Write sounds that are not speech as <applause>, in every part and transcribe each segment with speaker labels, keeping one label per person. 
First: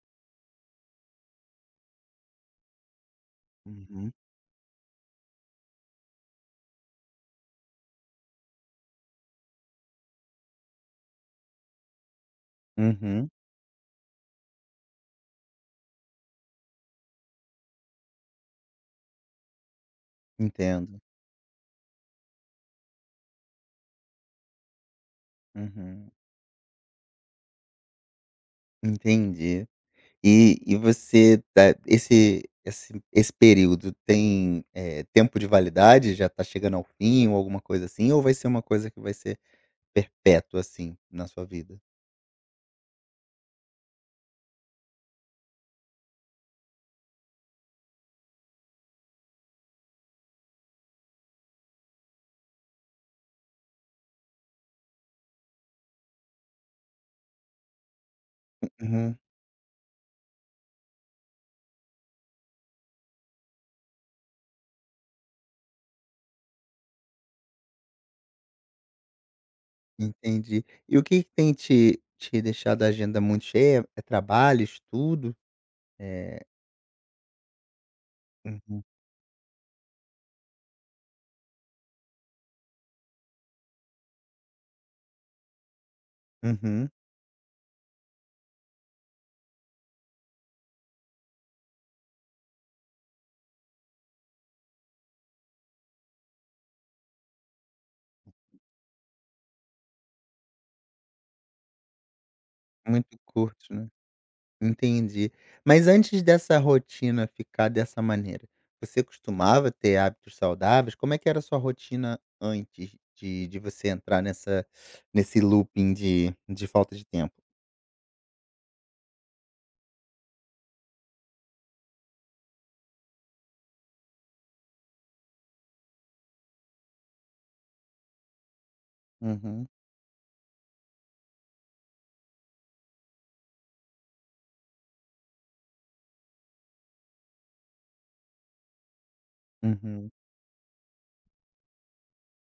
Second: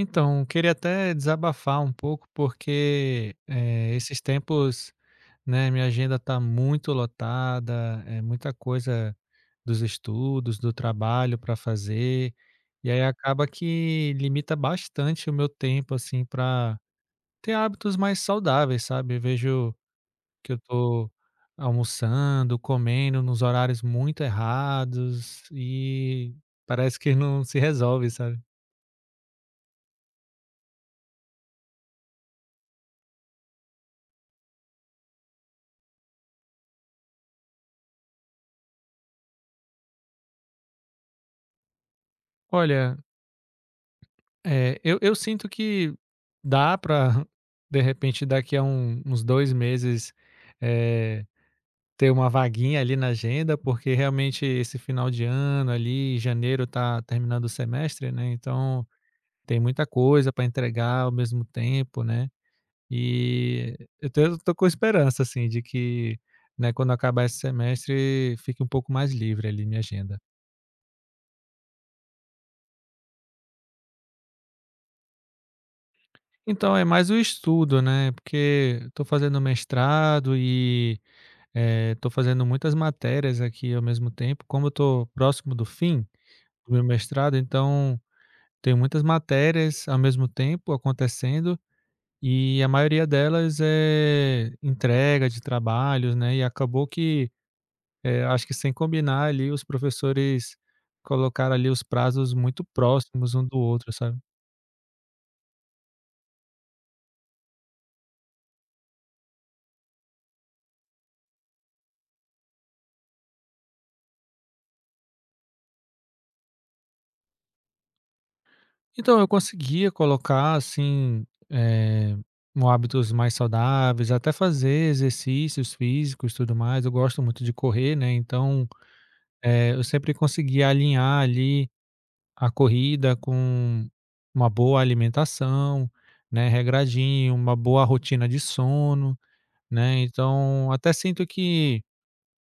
Speaker 1: Então, queria até desabafar um pouco, porque
Speaker 2: Uhum,
Speaker 1: esses tempos, né, minha agenda está muito lotada, é muita coisa dos estudos, do trabalho para fazer, e aí
Speaker 2: uhum,
Speaker 1: acaba que limita bastante o meu tempo, assim, para ter hábitos mais saudáveis, sabe? Eu vejo que eu
Speaker 2: entendo.
Speaker 1: tô almoçando, comendo nos horários muito errados
Speaker 2: Uhum,
Speaker 1: e parece que não se resolve, sabe?
Speaker 2: entendi. E você tá esse período tem, tempo de validade? Já tá chegando ao fim ou alguma coisa assim, ou vai ser uma coisa que vai ser perpétua, assim, na sua vida?
Speaker 1: Olha, é, eu sinto que dá para <laughs> de repente, daqui a uns 2 meses, eh, ter uma vaguinha ali na agenda, porque realmente esse final de ano ali, janeiro tá terminando o semestre, né, então
Speaker 2: Uhum,
Speaker 1: tem muita coisa para entregar ao mesmo tempo, né. E eu tô com esperança, assim, de que, né, quando acabar esse semestre, fique um pouco mais livre ali minha agenda.
Speaker 2: entendi. E o que que tem te deixado a agenda muito cheia? É trabalho, estudo? Eh,
Speaker 1: Então é mais o estudo, né, porque
Speaker 2: uhum,
Speaker 1: estou fazendo mestrado e estou fazendo muitas matérias aqui ao mesmo tempo. Como eu estou próximo do fim do meu
Speaker 2: uhum,
Speaker 1: mestrado, então tem muitas matérias ao mesmo tempo acontecendo e a maioria delas é entrega de trabalhos, né? E acabou que, acho que sem combinar ali, os professores colocaram ali os prazos muito
Speaker 2: muito
Speaker 1: próximos um do
Speaker 2: curto, né?
Speaker 1: outro, sabe?
Speaker 2: Entendi. Mas antes dessa rotina ficar dessa maneira, você costumava ter hábitos saudáveis? Como é que era a sua rotina antes de você entrar nessa nesse looping de falta de tempo?
Speaker 1: Então, eu conseguia colocar, assim, um hábitos mais saudáveis, até fazer exercícios físicos e tudo mais. Eu gosto muito de correr, né, então,
Speaker 2: Uhum,
Speaker 1: eu sempre conseguia alinhar ali a corrida com uma boa alimentação, né, regradinho, uma boa rotina de sono, né.
Speaker 2: uhum.
Speaker 1: Então, até sinto que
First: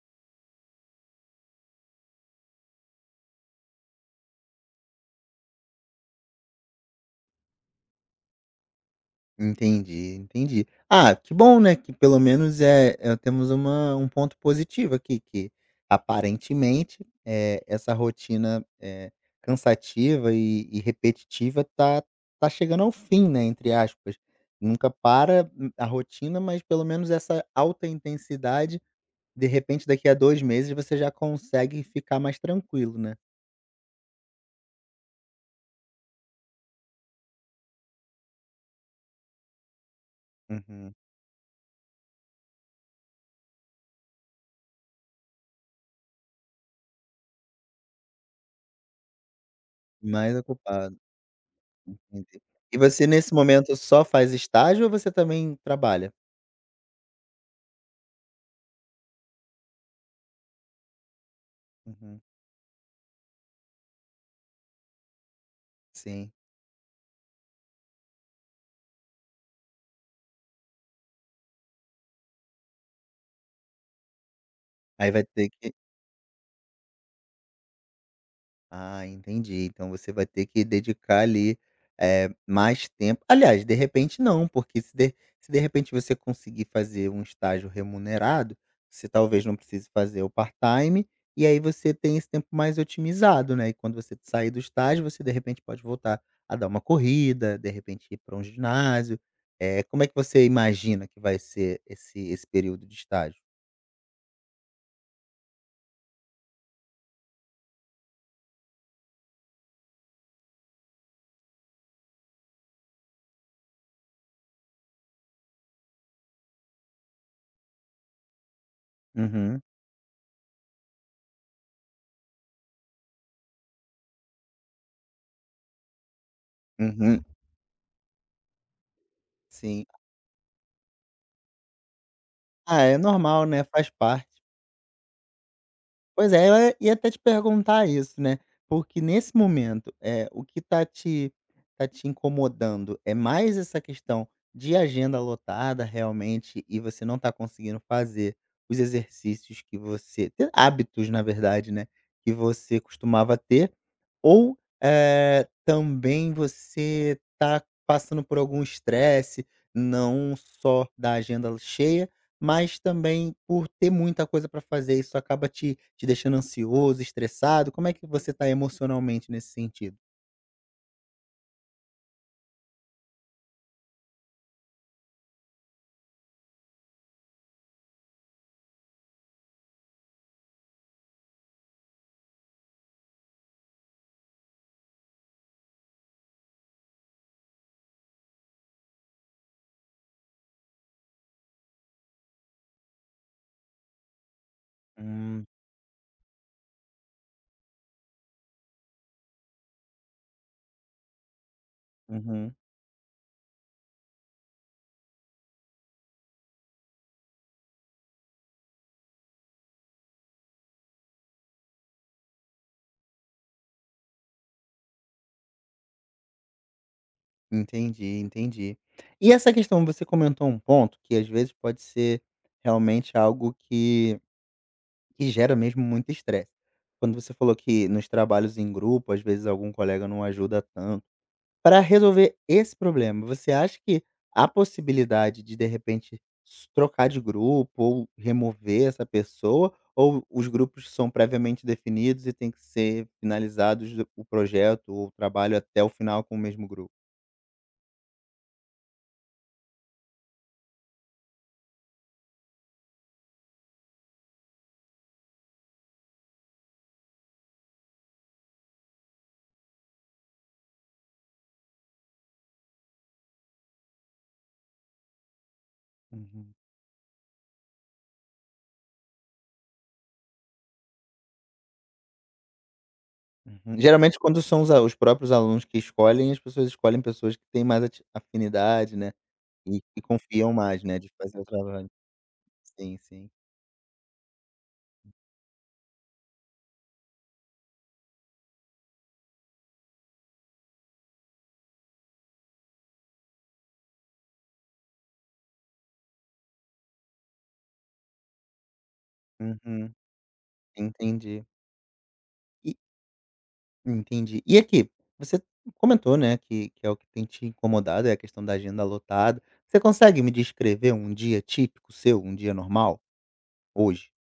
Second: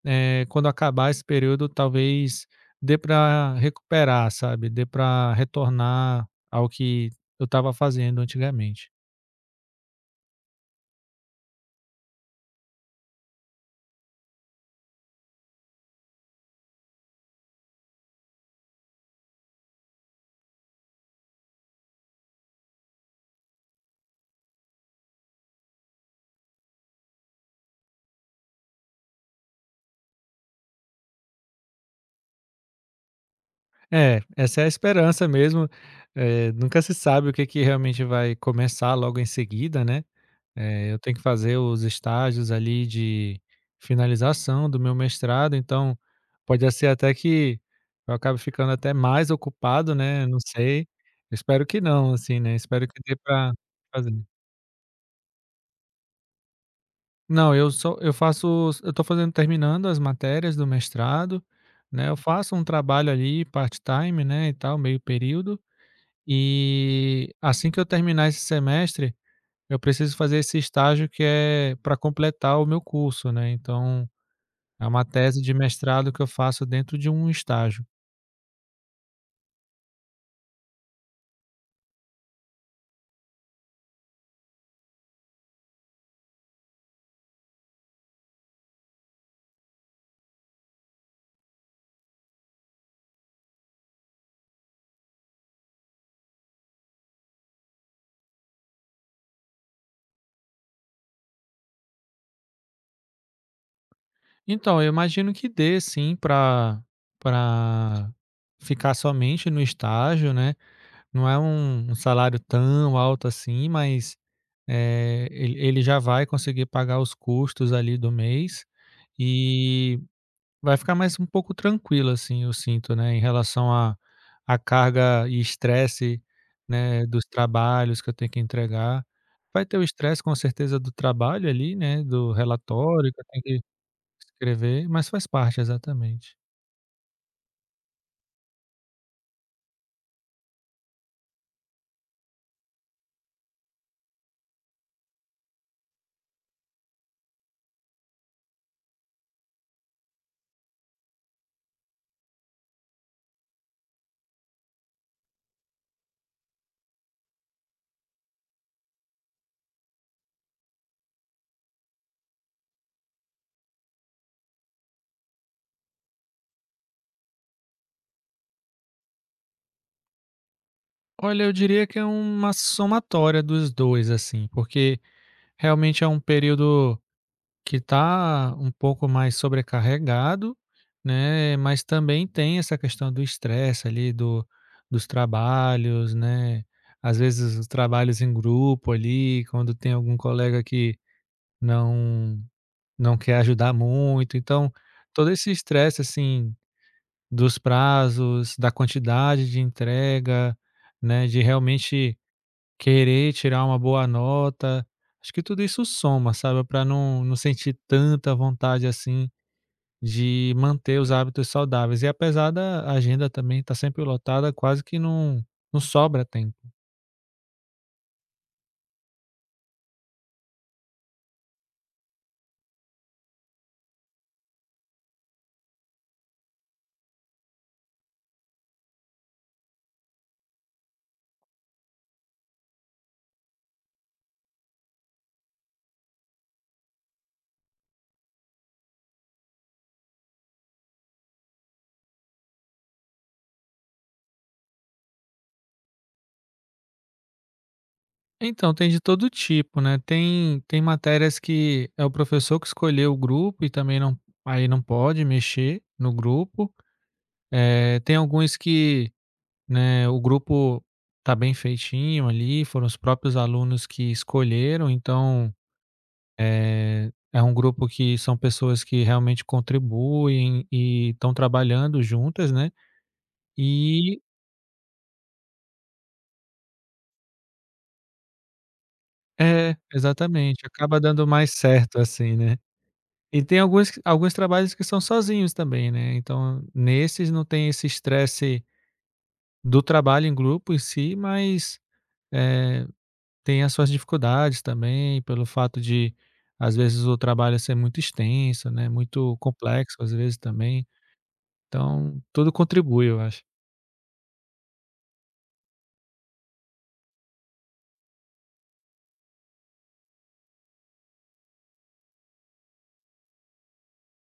Speaker 1: quando acabar esse período, talvez dê para recuperar, sabe, dê para retornar ao que eu estava fazendo antigamente.
Speaker 2: Entendi, entendi. Ah, que bom, né, que pelo menos, temos uma um ponto positivo aqui, que aparentemente, essa rotina, cansativa e repetitiva tá chegando ao fim, né, entre aspas. Nunca para, a rotina, mas pelo menos essa alta intensidade, de repente daqui a 2 meses você já consegue ficar mais tranquilo, né.
Speaker 1: É, essa é a esperança mesmo, nunca se sabe o que que realmente vai começar logo em seguida, né.
Speaker 2: Uhum.
Speaker 1: Eu tenho que fazer os estágios ali de finalização do meu mestrado, então pode ser até que eu acabe ficando até mais ocupado, né,
Speaker 2: Mais
Speaker 1: não sei.
Speaker 2: ocupado,
Speaker 1: Espero que não, assim,
Speaker 2: entendi.
Speaker 1: né,
Speaker 2: E
Speaker 1: espero que
Speaker 2: você
Speaker 1: dê
Speaker 2: nesse
Speaker 1: para
Speaker 2: momento só
Speaker 1: fazer.
Speaker 2: faz estágio ou você também trabalha?
Speaker 1: Não, eu só eu faço eu tô fazendo terminando as matérias do mestrado, né, eu
Speaker 2: Uhum,
Speaker 1: faço um trabalho ali part-time, né, e tal, meio período,
Speaker 2: sim.
Speaker 1: e assim que eu terminar esse semestre, eu preciso fazer esse estágio que é para completar o meu curso, né, então é uma
Speaker 2: Aí vai
Speaker 1: tese
Speaker 2: ter
Speaker 1: de
Speaker 2: que
Speaker 1: mestrado que eu faço dentro de um estágio.
Speaker 2: Ah, entendi. Então você vai ter que dedicar ali, mais tempo aliás, de repente não, porque se de repente você conseguir fazer um estágio remunerado, você talvez não precise fazer o part-time, e aí você tem esse tempo mais otimizado, né. E quando você sair do estágio, você de repente pode voltar a dar uma corrida, de repente ir para um ginásio. Como é que você imagina que vai ser esse período de estágio?
Speaker 1: Então, eu imagino que dê sim para ficar somente no estágio, né. Não é um salário tão alto assim, mas, ele já vai conseguir pagar os custos ali do mês,
Speaker 2: Uhum,
Speaker 1: e vai ficar mais um pouco tranquilo, assim, eu sinto, né, em relação à à carga e estresse, né,
Speaker 2: uhum,
Speaker 1: dos trabalhos que eu tenho que entregar. Vai ter o
Speaker 2: sim.
Speaker 1: estresse com certeza do trabalho ali, né, do
Speaker 2: Ah, é
Speaker 1: relatório que eu tenho
Speaker 2: normal, né,
Speaker 1: que
Speaker 2: faz parte.
Speaker 1: escrever, mas faz parte,
Speaker 2: Pois
Speaker 1: exatamente.
Speaker 2: é, eu ia até te perguntar isso, né, porque nesse momento, é o que tá te incomodando é mais essa questão de agenda lotada realmente e você não tá conseguindo fazer os exercícios que você ter hábitos, na verdade, né, que você costumava ter? Ou, também você está passando por algum estresse, não só da agenda cheia, mas também por ter muita coisa para fazer, isso acaba te deixando ansioso, estressado? Como é que você está emocionalmente nesse sentido?
Speaker 1: Olha, eu diria que é uma somatória dos 2 assim, porque realmente é um período que está um pouco mais sobrecarregado, né, mas também tem essa questão do estresse ali do dos trabalhos, né, às vezes os trabalhos em grupo ali, quando tem algum colega que não não quer ajudar muito, então todo
Speaker 2: Hum,
Speaker 1: esse estresse, assim, dos prazos, da quantidade de entrega, né, de realmente
Speaker 2: uhum.
Speaker 1: querer tirar uma boa nota, acho que tudo isso soma, sabe, para não sentir tanta vontade, assim, de manter os hábitos saudáveis. E apesar da agenda também estar sempre lotada, quase que não sobra tempo.
Speaker 2: Entendi, entendi. E essa questão, você comentou um ponto que às vezes pode ser realmente algo que gera mesmo muito estresse. Quando você falou que nos trabalhos em grupo, às vezes algum colega não ajuda tanto. Para resolver esse problema, você acha que há possibilidade de repente, trocar de grupo ou remover essa pessoa? Ou os grupos são previamente definidos e tem que ser finalizados o projeto ou o trabalho até o final com o mesmo grupo?
Speaker 1: Então, tem de todo tipo, né, tem matérias que é o professor que escolheu o grupo e também não, aí não pode mexer no grupo. Tem alguns que, né, o grupo tá bem feitinho ali, foram os próprios alunos que escolheram, então
Speaker 2: Uhum.
Speaker 1: é, é um grupo que são pessoas que realmente contribuem e estão trabalhando juntas, né.
Speaker 2: Uhum. Geralmente,
Speaker 1: E
Speaker 2: quando são os próprios alunos que escolhem, as pessoas escolhem pessoas que têm mais afinidade, né?
Speaker 1: é,
Speaker 2: E confiam
Speaker 1: exatamente,
Speaker 2: mais,
Speaker 1: acaba
Speaker 2: né, de
Speaker 1: dando
Speaker 2: fazer o
Speaker 1: mais
Speaker 2: trabalho.
Speaker 1: certo, assim, né.
Speaker 2: Sim, sim.
Speaker 1: E tem alguns trabalhos que são sozinhos também, né, então nesses não tem esse estresse do trabalho em grupo em si, mas, eh, tem as suas dificuldades também, pelo fato de, às vezes, o trabalho ser muito extenso, né, muito
Speaker 2: Uhum,
Speaker 1: complexo, às vezes, também.
Speaker 2: entendi.
Speaker 1: Então tudo
Speaker 2: E
Speaker 1: contribui, eu acho.
Speaker 2: entendi. E aqui, você comentou, né, que é o que tem te incomodado, é a questão da agenda lotada. Você consegue me descrever um dia típico seu, um dia normal, hoje?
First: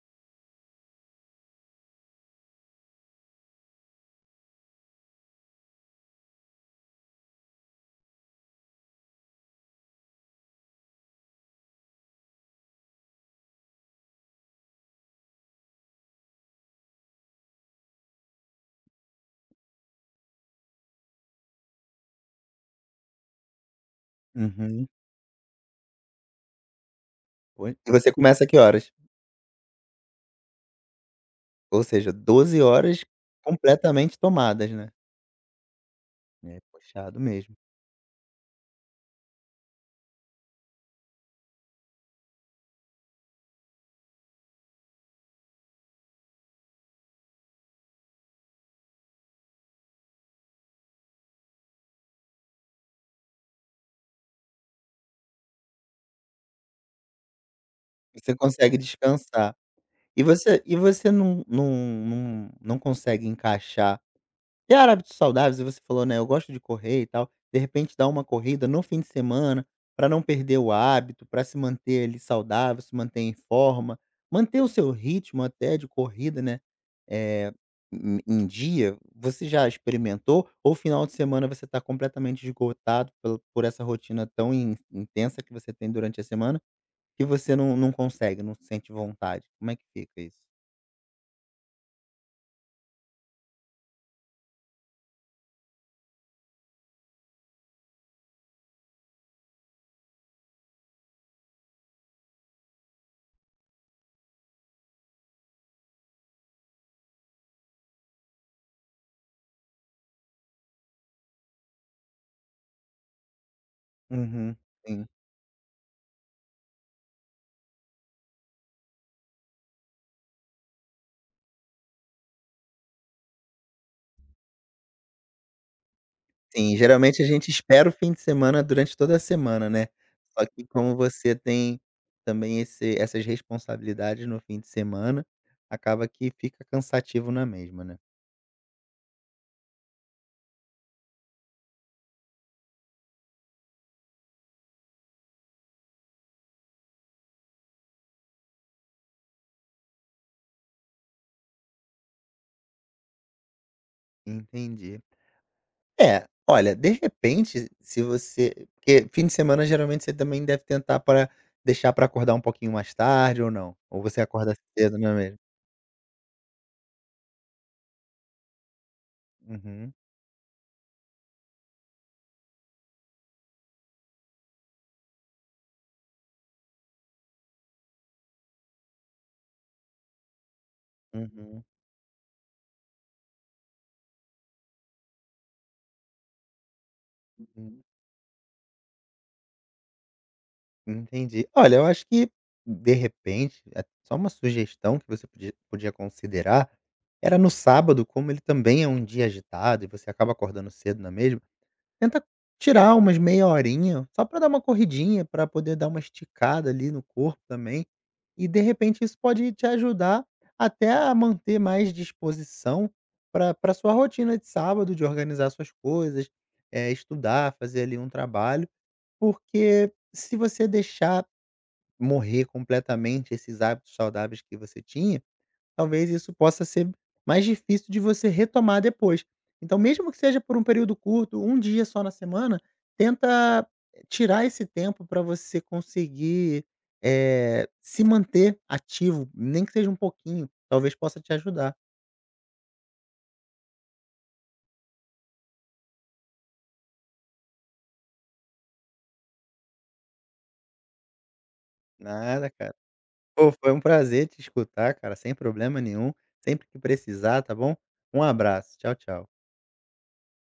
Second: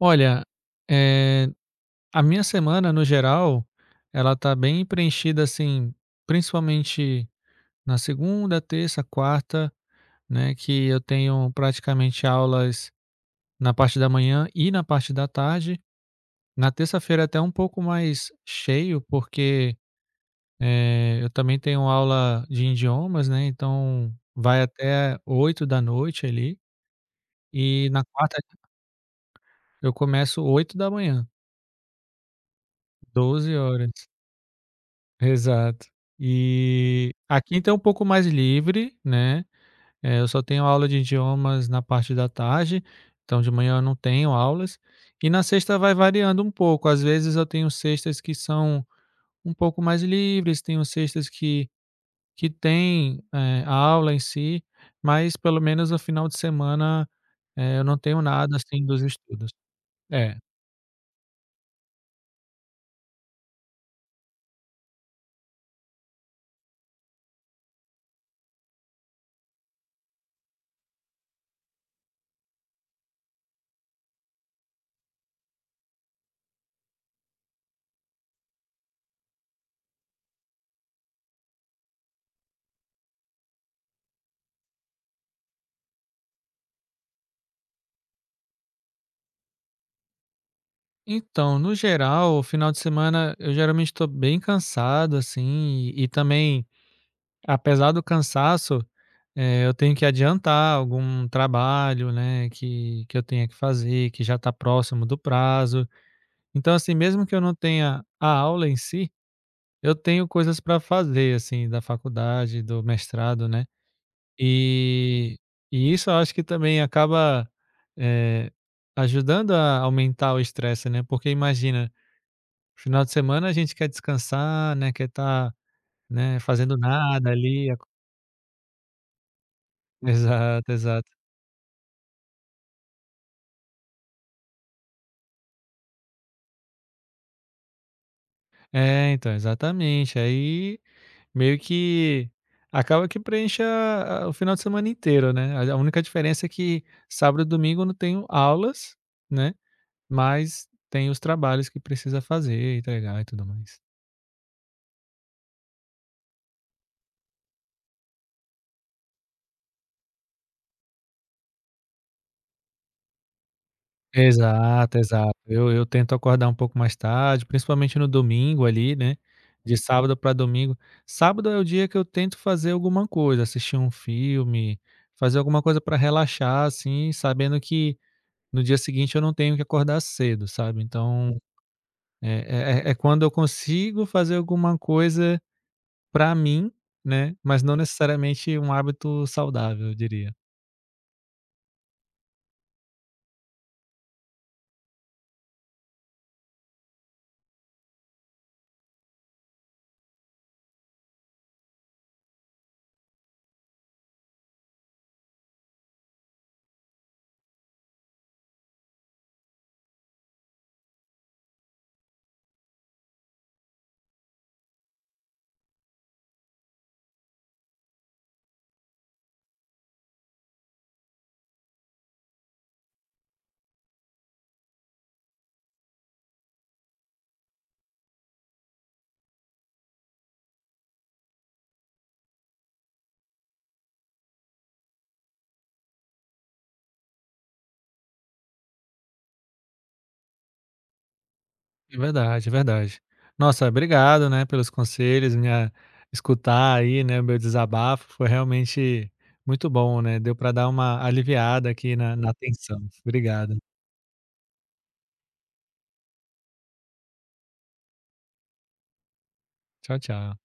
Speaker 1: Olha, eh, a minha semana no geral, ela tá bem preenchida, assim, principalmente na segunda, terça, quarta, né, que eu tenho praticamente aulas na parte da manhã e na parte da tarde. Na terça-feira é até um pouco mais cheio, porque, eu também tenho aula de idiomas, né, então vai
Speaker 2: Uhum.
Speaker 1: até 8 da noite ali,
Speaker 2: Pois
Speaker 1: e
Speaker 2: e
Speaker 1: na
Speaker 2: você
Speaker 1: quarta
Speaker 2: começa a que horas?
Speaker 1: eu começo 8 da manhã,
Speaker 2: Ou seja, 12 horas
Speaker 1: 12 horas.
Speaker 2: completamente tomadas, né.
Speaker 1: Exato.
Speaker 2: É
Speaker 1: E
Speaker 2: puxado
Speaker 1: aqui
Speaker 2: mesmo.
Speaker 1: então é um pouco mais livre, né, eu só tenho aula de idiomas na parte da tarde, então de manhã eu não tenho aulas, e na sexta vai variando um pouco, às vezes eu tenho sextas que são um pouco mais livres, tenho sextas que tem, a aula em si, mas pelo menos no final de semana, eu não tenho
Speaker 2: Você
Speaker 1: nada
Speaker 2: consegue
Speaker 1: assim dos estudos.
Speaker 2: descansar. E
Speaker 1: É.
Speaker 2: você e você não consegue encaixar E a hábitos saudáveis, e você falou, né, eu gosto de correr e tal, de repente dar uma corrida no fim de semana, para não perder o hábito, para se manter ali saudável, se manter em forma, manter o seu ritmo até de corrida, né, eh, em dia, você já experimentou ou final de semana você está completamente esgotado pelo por essa rotina tão in intensa que você tem durante a semana, que você não consegue, não sente vontade? Como é que fica isso?
Speaker 1: Então, no geral, o final de semana eu geralmente estou bem cansado assim, e também apesar do cansaço, eu tenho que adiantar algum trabalho, né, que eu tenha que fazer, que já está próximo do prazo. Então, assim, mesmo que eu não tenha a aula em si, eu tenho coisas para fazer, assim, da faculdade, do mestrado, né.
Speaker 2: Uhum.
Speaker 1: E e isso eu acho que também acaba, eh, ajudando a aumentar o estresse, né, porque imagina, final de semana a gente quer descansar, né, quer estar, né, fazendo
Speaker 2: Sim, geralmente a
Speaker 1: nada
Speaker 2: gente
Speaker 1: ali. Ac-
Speaker 2: espera o fim de semana durante toda a semana, né.
Speaker 1: <laughs>
Speaker 2: Só que
Speaker 1: exato,
Speaker 2: como
Speaker 1: exato.
Speaker 2: você tem também esse essas responsabilidades no fim de semana, acaba que fica cansativo na mesma, né.
Speaker 1: É, então, exatamente. Aí meio que acaba que preenche a o final de semana inteiro, né. A única diferença é que sábado e domingo eu não tenho aulas, né, mas tem os trabalhos que precisa fazer, entregar e tudo mais.
Speaker 2: Entendi. É, olha, de repente, se você porque fim de semana geralmente você também deve tentar para deixar para acordar um pouquinho mais tarde ou não? Ou você acorda
Speaker 1: Exato,
Speaker 2: cedo, não é
Speaker 1: exato.
Speaker 2: mesmo?
Speaker 1: Eu tento acordar um pouco mais tarde, principalmente no domingo ali, né, de
Speaker 2: Uhum,
Speaker 1: sábado para domingo. Sábado é o dia que eu tento fazer alguma coisa, assistir um filme, fazer alguma coisa para relaxar, assim, sabendo que no dia seguinte eu não tenho que acordar cedo, sabe. Então, hum,
Speaker 2: uhum,
Speaker 1: é quando eu consigo fazer alguma coisa pra mim, né, mas não
Speaker 2: uhum.
Speaker 1: necessariamente um hábito saudável, eu diria.
Speaker 2: Entendi. Olha, eu acho que, de repente, é só uma sugestão que você podia considerar era no sábado, como ele também é um dia agitado e você acaba acordando cedo na mesma, tenta tirar umas meia horinha só para dar uma corridinha, para poder dar uma esticada ali no corpo também. E de repente isso pode te ajudar até a manter mais disposição para a sua rotina de sábado, de organizar suas coisas, estudar, fazer ali um trabalho, porque se você deixar morrer completamente esses hábitos saudáveis que você tinha, talvez isso possa ser mais difícil de você retomar depois. Então, mesmo que seja por um período curto, um dia só na semana, tenta tirar esse tempo para você conseguir se manter ativo, nem que seja um pouquinho, talvez possa te ajudar.
Speaker 1: É verdade, é verdade. Nossa, obrigado, né, pelos conselhos, minha escutar aí, né, o meu desabafo foi realmente muito bom, né, deu para dar uma aliviada aqui na na
Speaker 2: Nada, cara.
Speaker 1: tensão.
Speaker 2: Pô,
Speaker 1: Obrigado.
Speaker 2: foi um prazer te escutar, cara, sem problema nenhum. Sempre que precisar, tá bom? Um abraço. Tchau, tchau.
Speaker 1: Tchau, tchau.